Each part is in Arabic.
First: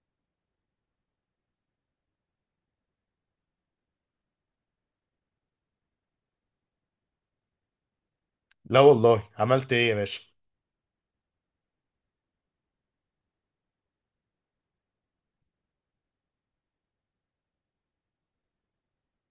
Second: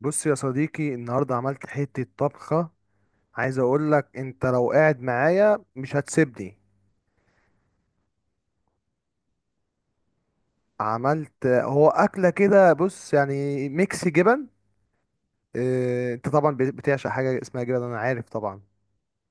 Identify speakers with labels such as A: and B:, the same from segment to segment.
A: بص يا صديقي، النهارده عملت حتة طبخة. عايز اقول لك انت لو قاعد معايا مش هتسيبني.
B: لا والله، عملت ايه يا باشا؟
A: عملت هو اكلة كده، بص يعني ميكس جبن. اه، انت طبعا بتعشق حاجة اسمها جبن، انا عارف طبعا.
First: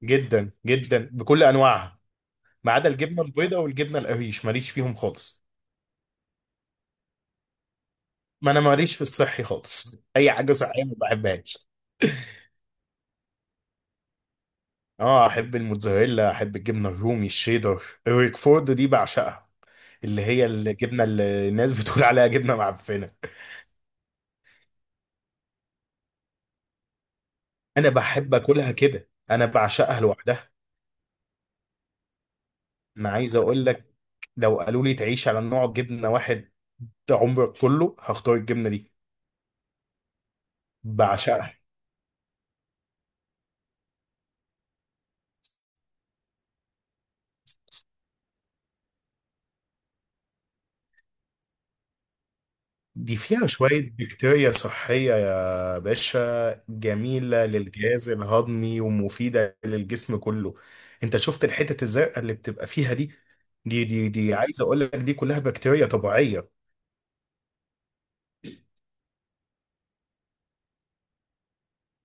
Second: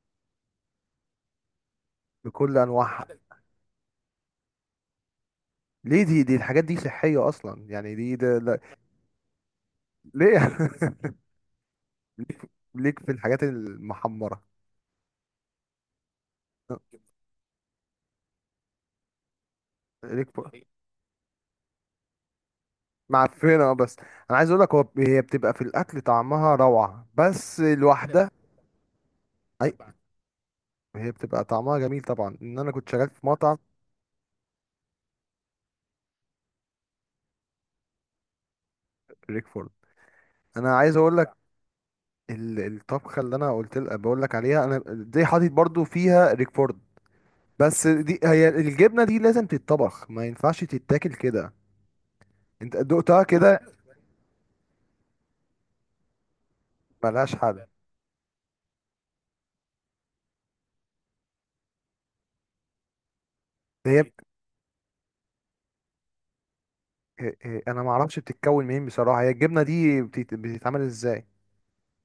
B: جدا جدا، بكل انواعها.
A: بكل
B: ما عدا
A: انواعها.
B: الجبنه البيضاء والجبنه القريش ماليش فيهم خالص.
A: ليه؟ دي الحاجات دي صحية اصلا، يعني دي ده
B: ما
A: لا-
B: انا ماليش في الصحي خالص. اي
A: ليه؟
B: حاجه صحيه ما بحبهاش.
A: ليك. ليك في الحاجات المحمرة.
B: اه، احب الموتزاريلا، احب الجبنه الرومي، الشيدر، الريكفورد دي بعشقها، اللي
A: ليك
B: هي
A: في-
B: الجبنه اللي الناس بتقول عليها جبنه معفنه.
A: معفنة، بس انا عايز اقول لك، هو هي بتبقى في الاكل طعمها روعة، بس
B: انا
A: لوحدها.
B: بحب اكلها كده، انا
A: أي-
B: بعشقها لوحدها.
A: هي بتبقى طعمها جميل طبعا، ان انا كنت شغال
B: انا
A: في
B: عايز
A: مطعم.
B: اقول لك، لو قالوا لي تعيش على نوع جبنه واحد عمرك كله، هختار الجبنه دي.
A: ريكفورد، انا عايز اقول لك،
B: بعشقها.
A: الطبخه اللي انا قلت لك بقول لك عليها، انا دي حاطط برضو فيها ريكفورد. بس دي، هي الجبنه دي لازم تتطبخ، ما ينفعش تتاكل كده. انت
B: دي
A: دقتها
B: فيها
A: كده؟
B: شوية بكتيريا صحية يا باشا،
A: ملهاش
B: جميلة
A: حل.
B: للجهاز الهضمي ومفيدة للجسم كله. انت شفت الحتت الزرقاء اللي بتبقى فيها دي؟ دي
A: هي
B: دي دي عايز اقول لك، دي كلها بكتيريا طبيعية.
A: انا ما اعرفش بتتكون منين بصراحه، هي الجبنه دي بتتعمل ازاي؟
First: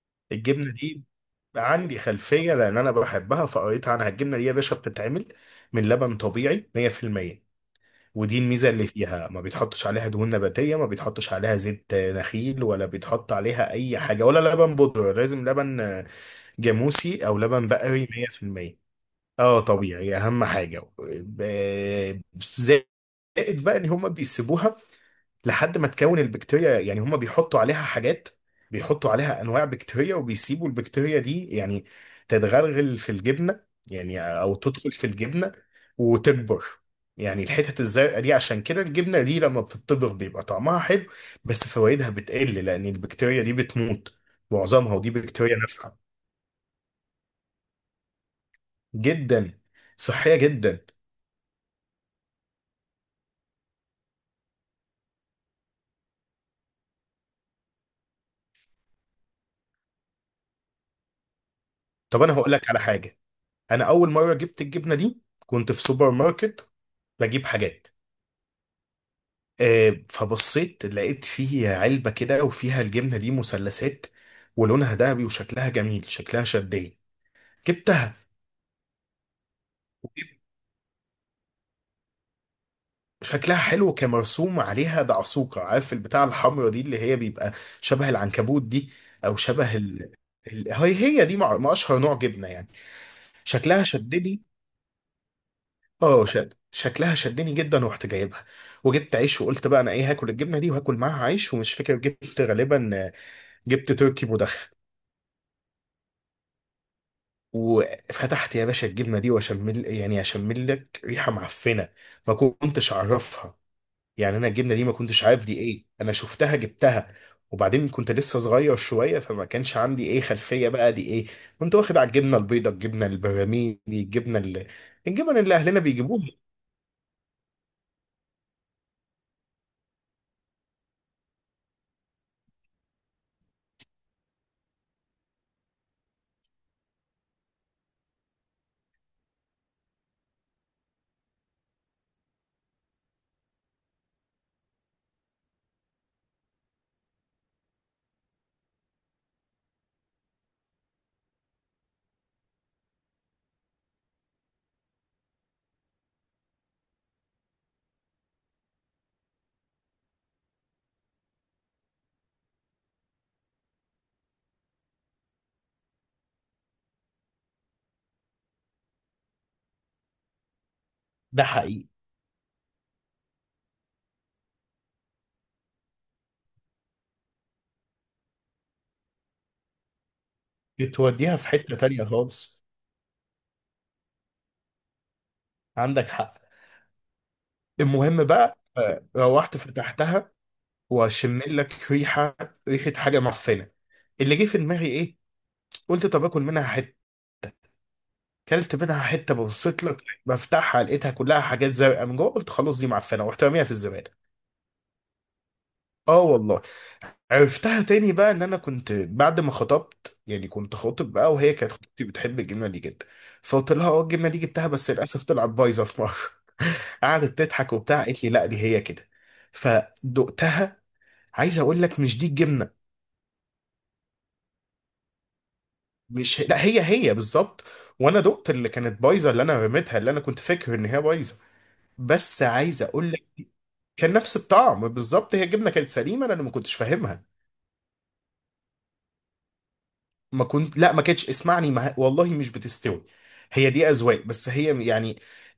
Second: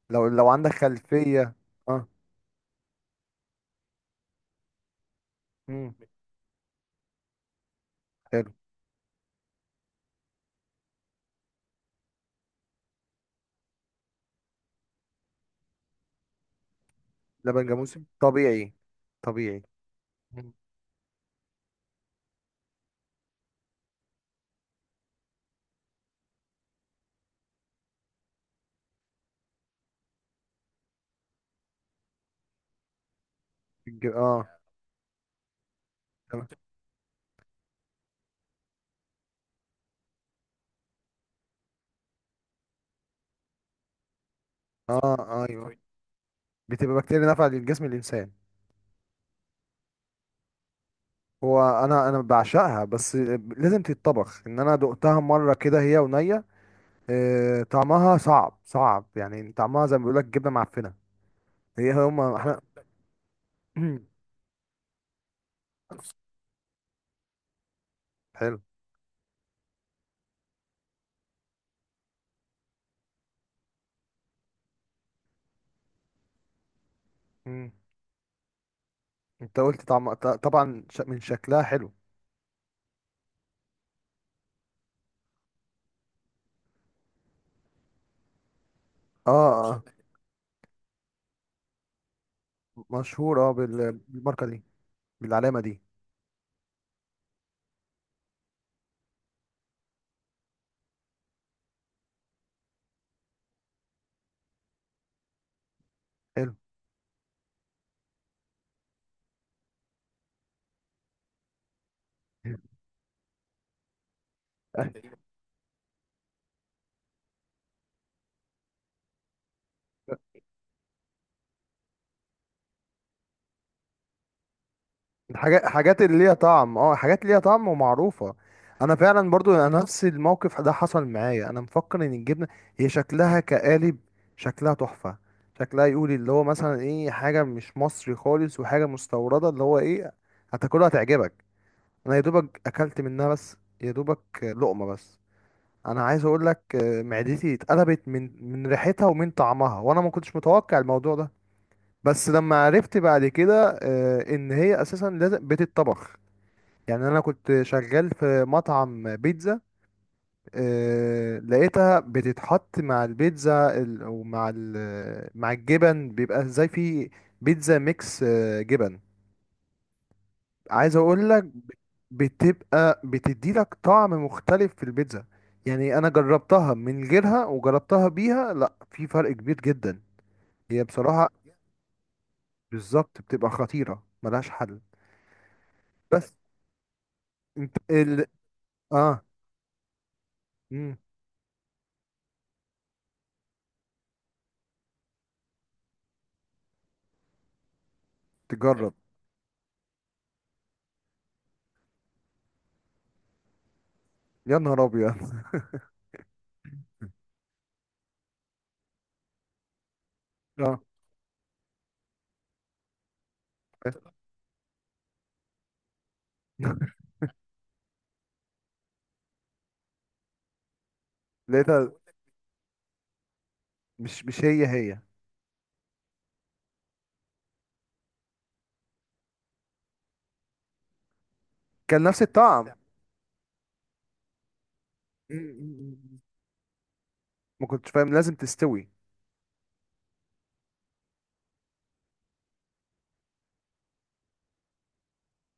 A: لو عندك
B: الجبنة دي
A: خلفيه.
B: عندي
A: اه.
B: خلفية، لان انا بحبها فقريت عنها. الجبنة دي يا باشا بتتعمل من
A: امم
B: لبن طبيعي 100%، ودي
A: حلو.
B: الميزة اللي فيها، ما بيتحطش عليها دهون نباتية، ما بيتحطش عليها زيت نخيل، ولا بيتحط عليها اي حاجة ولا لبن بودرة، لازم لبن جاموسي او
A: لبن
B: لبن
A: جاموسي
B: بقري
A: طبيعي.
B: 100%. اه،
A: طبيعي.
B: طبيعي، اهم
A: مم.
B: حاجه زائد، بقى ان هما بيسيبوها لحد ما تكون البكتيريا، يعني هما بيحطوا عليها حاجات، بيحطوا عليها انواع بكتيريا، وبيسيبوا البكتيريا دي يعني تتغلغل في الجبنه، يعني
A: اه.
B: او تدخل في الجبنه
A: تمام.
B: وتكبر. يعني الحتت الزرقاء دي، عشان كده الجبنه دي لما بتطبخ بيبقى طعمها حلو، بس فوائدها بتقل، لان البكتيريا دي بتموت معظمها،
A: اه،
B: ودي بكتيريا
A: ايوه،
B: نافعه
A: بتبقى بكتيريا نافعة للجسم الإنسان.
B: جدا، صحية جدا.
A: هو أنا بعشقها، بس لازم تتطبخ. إن أنا دقتها مرة كده هي ونية، طعمها صعب يعني، طعمها زي ما بيقولك جبنة معفنة. هي
B: طب انا
A: هما
B: هقول
A: احنا.
B: لك على حاجة. انا اول مرة جبت الجبنة دي كنت في سوبر ماركت بجيب حاجات،
A: حلو.
B: فبصيت لقيت فيه علبة كده وفيها الجبنة دي مثلثات، ولونها ذهبي وشكلها جميل، شكلها شدني،
A: مم.
B: جبتها.
A: انت قلت طعم طبعا من شكلها حلو.
B: شكلها حلو، كمرسوم عليها دعسوقة، عارف البتاع الحمرا دي اللي هي بيبقى شبه العنكبوت دي،
A: اه
B: او شبه
A: اه.
B: هي دي ما اشهر نوع جبنة يعني.
A: مشهور اه
B: شكلها شدني،
A: بالماركة دي، بالعلامة دي.
B: اه، شكلها شدني جدا، ورحت جايبها. وجبت عيش، وقلت بقى انا ايه؟ هاكل الجبنه دي وهاكل معاها عيش. ومش فاكر، جبت غالبا، جبت تركي مدخن.
A: حلو.
B: وفتحت يا باشا الجبنه دي واشمل، يعني اشمل لك ريحه معفنه ما كنتش اعرفها. يعني انا الجبنه دي ما كنتش عارف دي ايه، انا شفتها جبتها، وبعدين كنت لسه صغير شويه، فما كانش عندي ايه خلفيه بقى دي ايه. كنت واخد على الجبنه البيضاء، الجبنه البراميلي، الجبنه اللي، الجبن اللي
A: حاجات،
B: اهلنا
A: حاجات اللي
B: بيجيبوها.
A: ليها طعم، اه، حاجات ليها طعم ومعروفة. انا فعلا برضو انا نفس الموقف ده حصل معايا. انا مفكر ان الجبنة، هي شكلها كقالب، شكلها تحفة، شكلها يقول اللي هو مثلا ايه، حاجة مش مصري خالص وحاجة مستوردة، اللي هو ايه، هتاكلها هتعجبك. انا يا دوبك اكلت منها، بس يا دوبك لقمة بس. انا عايز اقول لك، معدتي اتقلبت من ريحتها ومن طعمها، وانا ما كنتش متوقع الموضوع ده. بس لما عرفت بعد كده، ان هي اساسا لازم بتتطبخ. يعني انا كنت شغال في مطعم بيتزا، لقيتها بتتحط مع البيتزا مع الجبن، بيبقى زي، في بيتزا ميكس جبن. عايز اقول
B: ده
A: لك،
B: حقيقي.
A: بتبقى بتدي لك طعم مختلف في البيتزا. يعني انا جربتها من غيرها وجربتها بيها، لا في فرق كبير جدا. هي بصراحة،
B: توديها في حتة تانية خالص.
A: بالظبط، بتبقى خطيرة، ملهاش حل.
B: عندك
A: بس
B: حق.
A: انت
B: المهم
A: ال،
B: بقى،
A: اه.
B: روحت فتحتها
A: مم.
B: واشم لك ريحة، ريحة حاجة معفنة. اللي جه في دماغي ايه؟ قلت طب اكل منها حتة. كلت
A: تجرب.
B: منها حتة، ببصيت لك بفتحها، لقيتها كلها حاجات زرقاء من جوه. قلت خلاص، دي معفنة، ورحت راميها في الزبالة.
A: يا نهار ابيض.
B: اه والله. عرفتها تاني بقى، ان انا كنت بعد ما خطبت، يعني كنت
A: اه،
B: خاطب بقى، وهي كانت خطيبتي بتحب الجبنة دي جدا، فقلت لها اه الجبنة دي جبتها بس للأسف طلعت بايظة في مرة. قعدت تضحك وبتاع، قالت لي لا، دي هي كده. فدقتها. عايز اقول
A: لقيتها.
B: لك، مش دي الجبنه،
A: مش هي هي.
B: مش لا، هي بالظبط. وانا دقت اللي كانت بايظه، اللي انا رميتها، اللي انا كنت فاكر ان هي بايظه،
A: كان نفس
B: بس
A: الطعم م-
B: عايز اقول لك، كان نفس الطعم
A: م-
B: بالظبط. هي الجبنه كانت
A: م.
B: سليمه، انا اللي ما كنتش فاهمها.
A: ما كنتش فاهم لازم تستوي.
B: ما كنت لا، ما كانتش، اسمعني، ما... والله مش بتستوي. هي دي اذواق بس، هي يعني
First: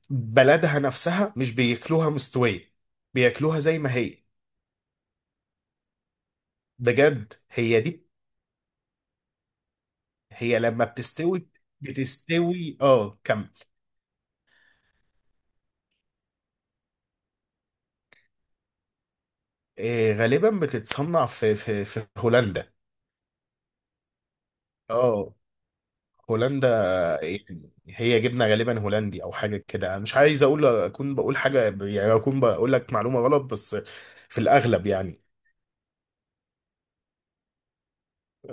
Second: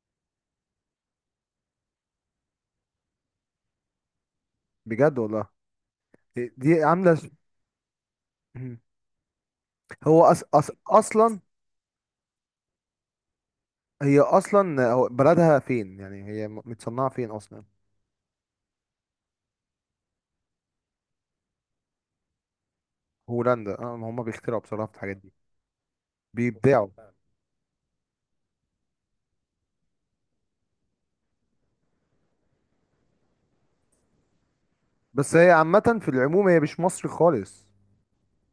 B: بلدها نفسها مش بياكلوها مستويه، بياكلوها زي ما هي.
A: بجد والله. دي عاملة
B: بجد هي دي.
A: م. هو
B: هي لما
A: أصلا،
B: بتستوي كم.
A: هي أصلا هو بلدها فين يعني، هي متصنعة فين أصلا؟
B: غالبا بتتصنع في هولندا.
A: هولندا. اه، ما هما بيخترعوا بصراحة في الحاجات دي،
B: اه، هولندا.
A: بيبدعوا.
B: يعني هي جبنه غالبا هولندي او حاجه كده، مش عايز اقول، اكون بقول حاجه، يعني اكون بقول لك معلومه غلط، بس في الاغلب يعني.
A: بس هي عامة في العموم، هي مش مصري خالص.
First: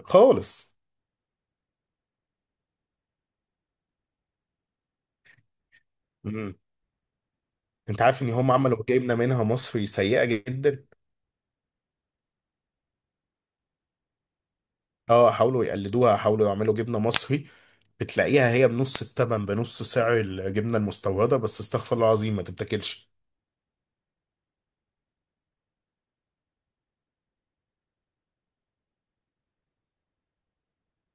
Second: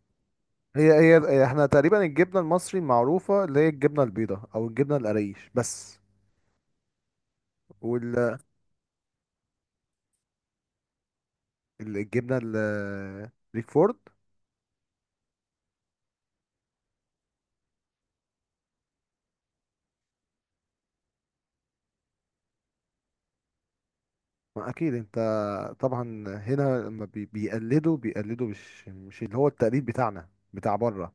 B: خالص.
A: هي احنا تقريبا الجبنة المصري المعروفة اللي هي الجبنة البيضاء أو الجبنة القريش بس،
B: مم. انت عارف ان هم عملوا جبنه منها مصري سيئه جدا؟
A: والجبنة الريكفورد.
B: اه، حاولوا يقلدوها، حاولوا يعملوا جبنه مصري، بتلاقيها هي بنص التمن، بنص سعر الجبنه المستورده، بس استغفر الله العظيم ما تتاكلش.
A: ما اكيد انت، طبعا هنا لما بيقلدوا، بيقلدوا مش، مش اللي هو التقليد بتاعنا بتاع بره.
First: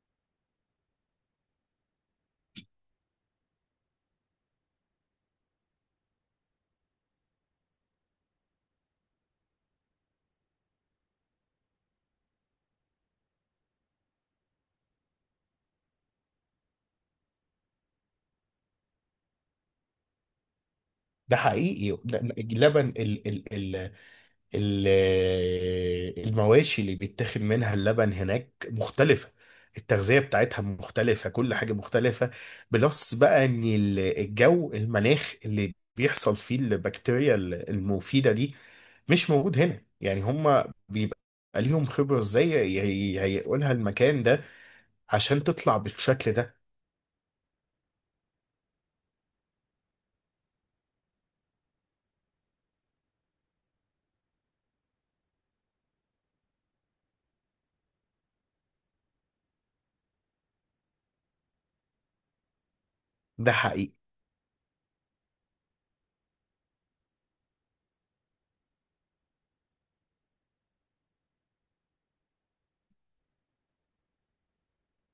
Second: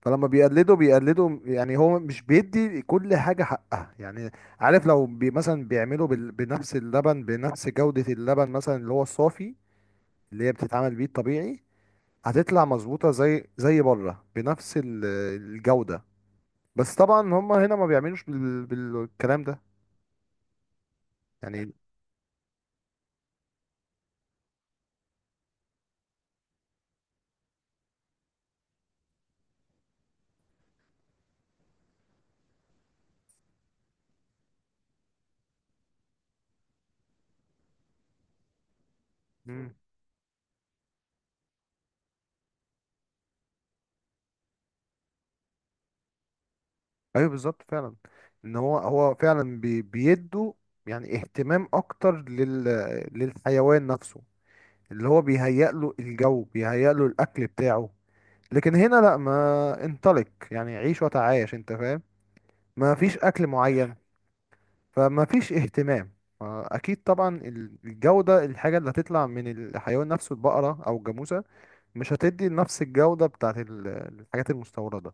A: فلما بيقلدوا بيقلدوا، يعني هو مش بيدي كل حاجة حقها يعني. عارف، لو بي مثلا بيعملوا بنفس اللبن، بنفس جودة اللبن مثلا، اللي هو الصافي، اللي هي بتتعمل بيه الطبيعي، هتطلع مظبوطة زي زي بره بنفس الجودة. بس طبعا هم هنا ما بيعملوش بالكلام ده
B: ده
A: يعني.
B: حقيقي. لا، اللبن ال ال ال ال المواشي اللي بيتاخد منها اللبن هناك مختلفة، التغذية بتاعتها مختلفة، كل حاجة مختلفة. بلس بقى ان الجو، المناخ اللي بيحصل فيه البكتيريا المفيدة دي مش موجود هنا. يعني هما بيبقى ليهم خبرة ازاي، هيقولها المكان ده، عشان تطلع بالشكل ده.
A: ايوه بالظبط فعلا. ان هو هو فعلا بي بيدوا يعني اهتمام اكتر لل، للحيوان نفسه، اللي هو بيهيأ له الجو، بيهيأ له الاكل بتاعه. لكن هنا لا، ما انطلق يعني، عيش وتعايش، انت فاهم. ما فيش اكل
B: ده حقيقي.
A: معين، فما فيش اهتمام. اكيد طبعا، الجودة، الحاجة اللي هتطلع من الحيوان نفسه، البقرة او الجاموسة، مش هتدي نفس الجودة بتاعت الحاجات المستوردة.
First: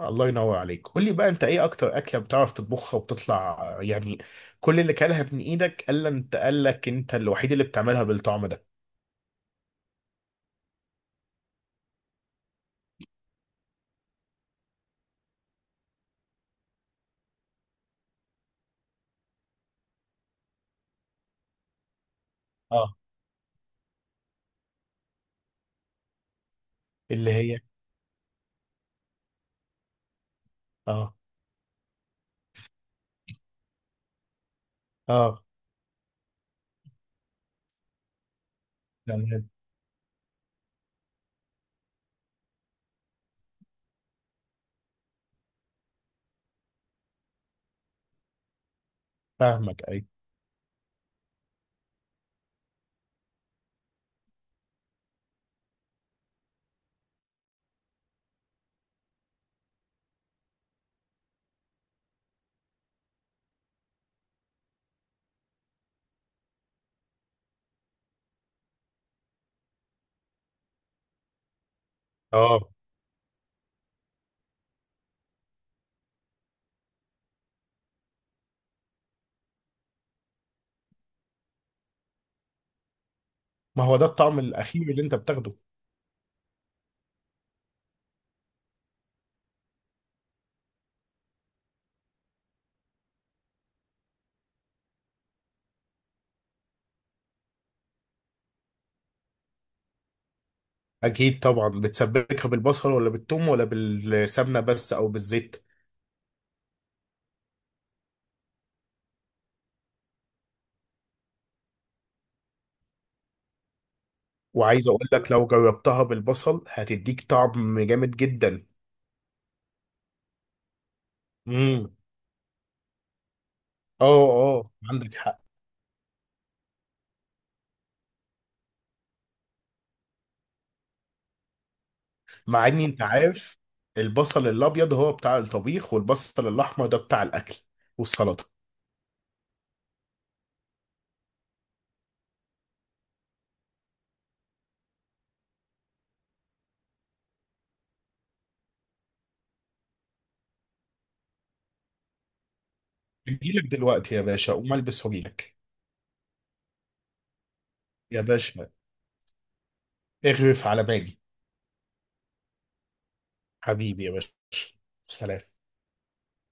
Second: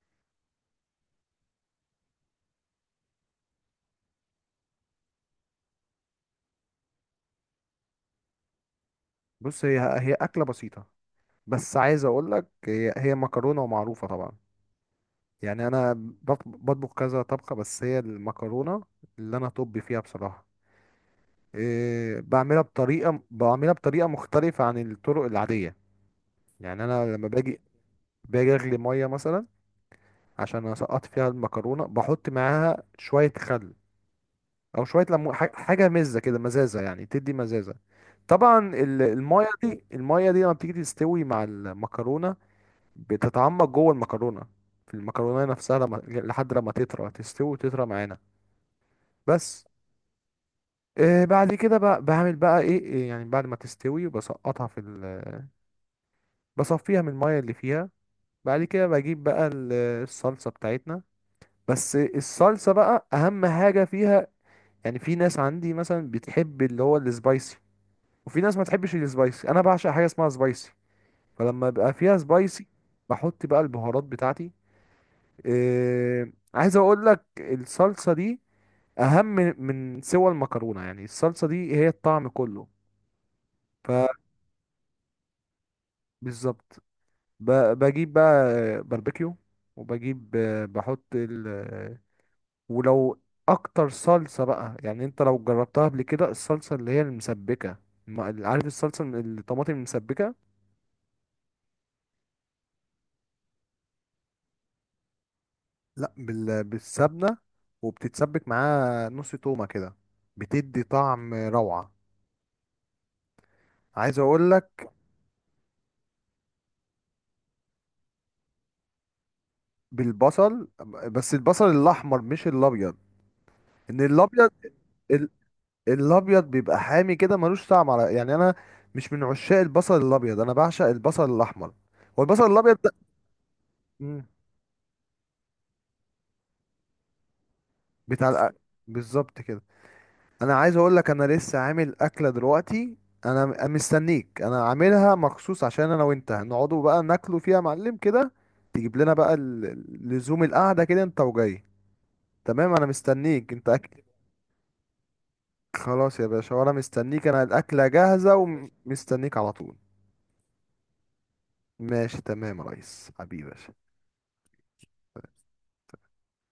B: الله ينور عليك. قول لي بقى، انت ايه اكتر اكله بتعرف تطبخها وبتطلع يعني كل اللي كلها من ايدك، الا انت قال لك انت الوحيد اللي بتعملها بالطعم ده؟
A: بص، هي هي اكلة بسيطة، بس عايز اقول لك، هي هي مكرونه ومعروفه طبعا. يعني انا بطبخ كذا طبخه، بس هي المكرونه اللي انا طبي فيها بصراحه إيه، بعملها
B: اه.
A: بطريقه، بعملها بطريقه مختلفه عن الطرق العاديه. يعني انا لما
B: اللي هي.
A: باجي، باجي اغلي ميه مثلا عشان اسقط
B: اه،
A: فيها المكرونه، بحط معاها شويه خل او شويه ليمون،
B: اه.
A: حاجه مزه كده، مزازه يعني تدي مزازه. طبعا الميه
B: تمام.
A: دي، الميه دي لما بتيجي تستوي مع المكرونه، بتتعمق جوه المكرونه، في المكرونه نفسها، لما لحد لما تطرى، تستوي وتطرى معانا بس.
B: فاهمك اي.
A: آه، بعد كده بقى بعمل بقى ايه إيه يعني، بعد ما تستوي بسقطها في ال... بصفيها من الميه اللي فيها. بعد كده بجيب بقى الصلصه بتاعتنا. بس الصلصه بقى اهم حاجه فيها. يعني في ناس عندي مثلا بتحب اللي هو السبايسي، وفي ناس ما تحبش السبايسي. انا بعشق حاجه اسمها سبايسي، فلما يبقى فيها سبايسي
B: اه.
A: بحط بقى البهارات بتاعتي. عايز اقول لك الصلصه دي اهم من سوى المكرونه، يعني الصلصه دي هي الطعم كله.
B: ما هو ده الطعم الاخير اللي انت بتاخده.
A: فبالظبط، بجيب بقى باربيكيو، وبجيب، بحط ال، ولو، اكتر صلصه بقى يعني، انت لو جربتها قبل كده، الصلصه اللي هي المسبكه، ما- عارف الصلصه الطماطم المسبكه.
B: اكيد طبعا. بتسبكها بالبصل ولا بالثوم ولا بالسمنه بس، او بالزيت؟
A: لا بالسبنه، وبتتسبك معاها نص تومه كده، بتدي طعم روعه، عايز اقول
B: وعايز
A: لك.
B: اقول لك، لو جربتها بالبصل هتديك طعم جامد جدا.
A: بالبصل، بس البصل
B: امم
A: الاحمر مش الابيض. ان
B: اه،
A: الابيض،
B: اه، عندك حق.
A: الابيض بيبقى حامي كده، ملوش طعم على يعني، انا مش من عشاق البصل الابيض، انا بعشق البصل الاحمر. هو البصل
B: مع
A: الابيض
B: اني
A: ده.
B: انت عارف،
A: مم.
B: البصل الابيض هو بتاع الطبيخ، والبصل الاحمر ده بتاع الاكل
A: بتاع
B: والسلطه.
A: بالظبط كده. انا عايز اقول لك، انا لسه عامل اكله دلوقتي، انا مستنيك، انا عاملها مخصوص عشان انا وانت نقعدوا بقى ناكلوا فيها يا معلم كده. تجيب لنا بقى لزوم القعده كده، انت وجاي. تمام، انا مستنيك
B: اجيلك
A: انت أكل.
B: دلوقتي يا باشا، اقوم البس واجيلك.
A: خلاص يا باشا، وانا مستنيك، انا الاكله
B: يا
A: جاهزه
B: باشا،
A: ومستنيك على طول.
B: اغرف على باجي.
A: ماشي تمام يا ريس، حبيبي يا باشا.
B: حبيبي يا باشا، سلام.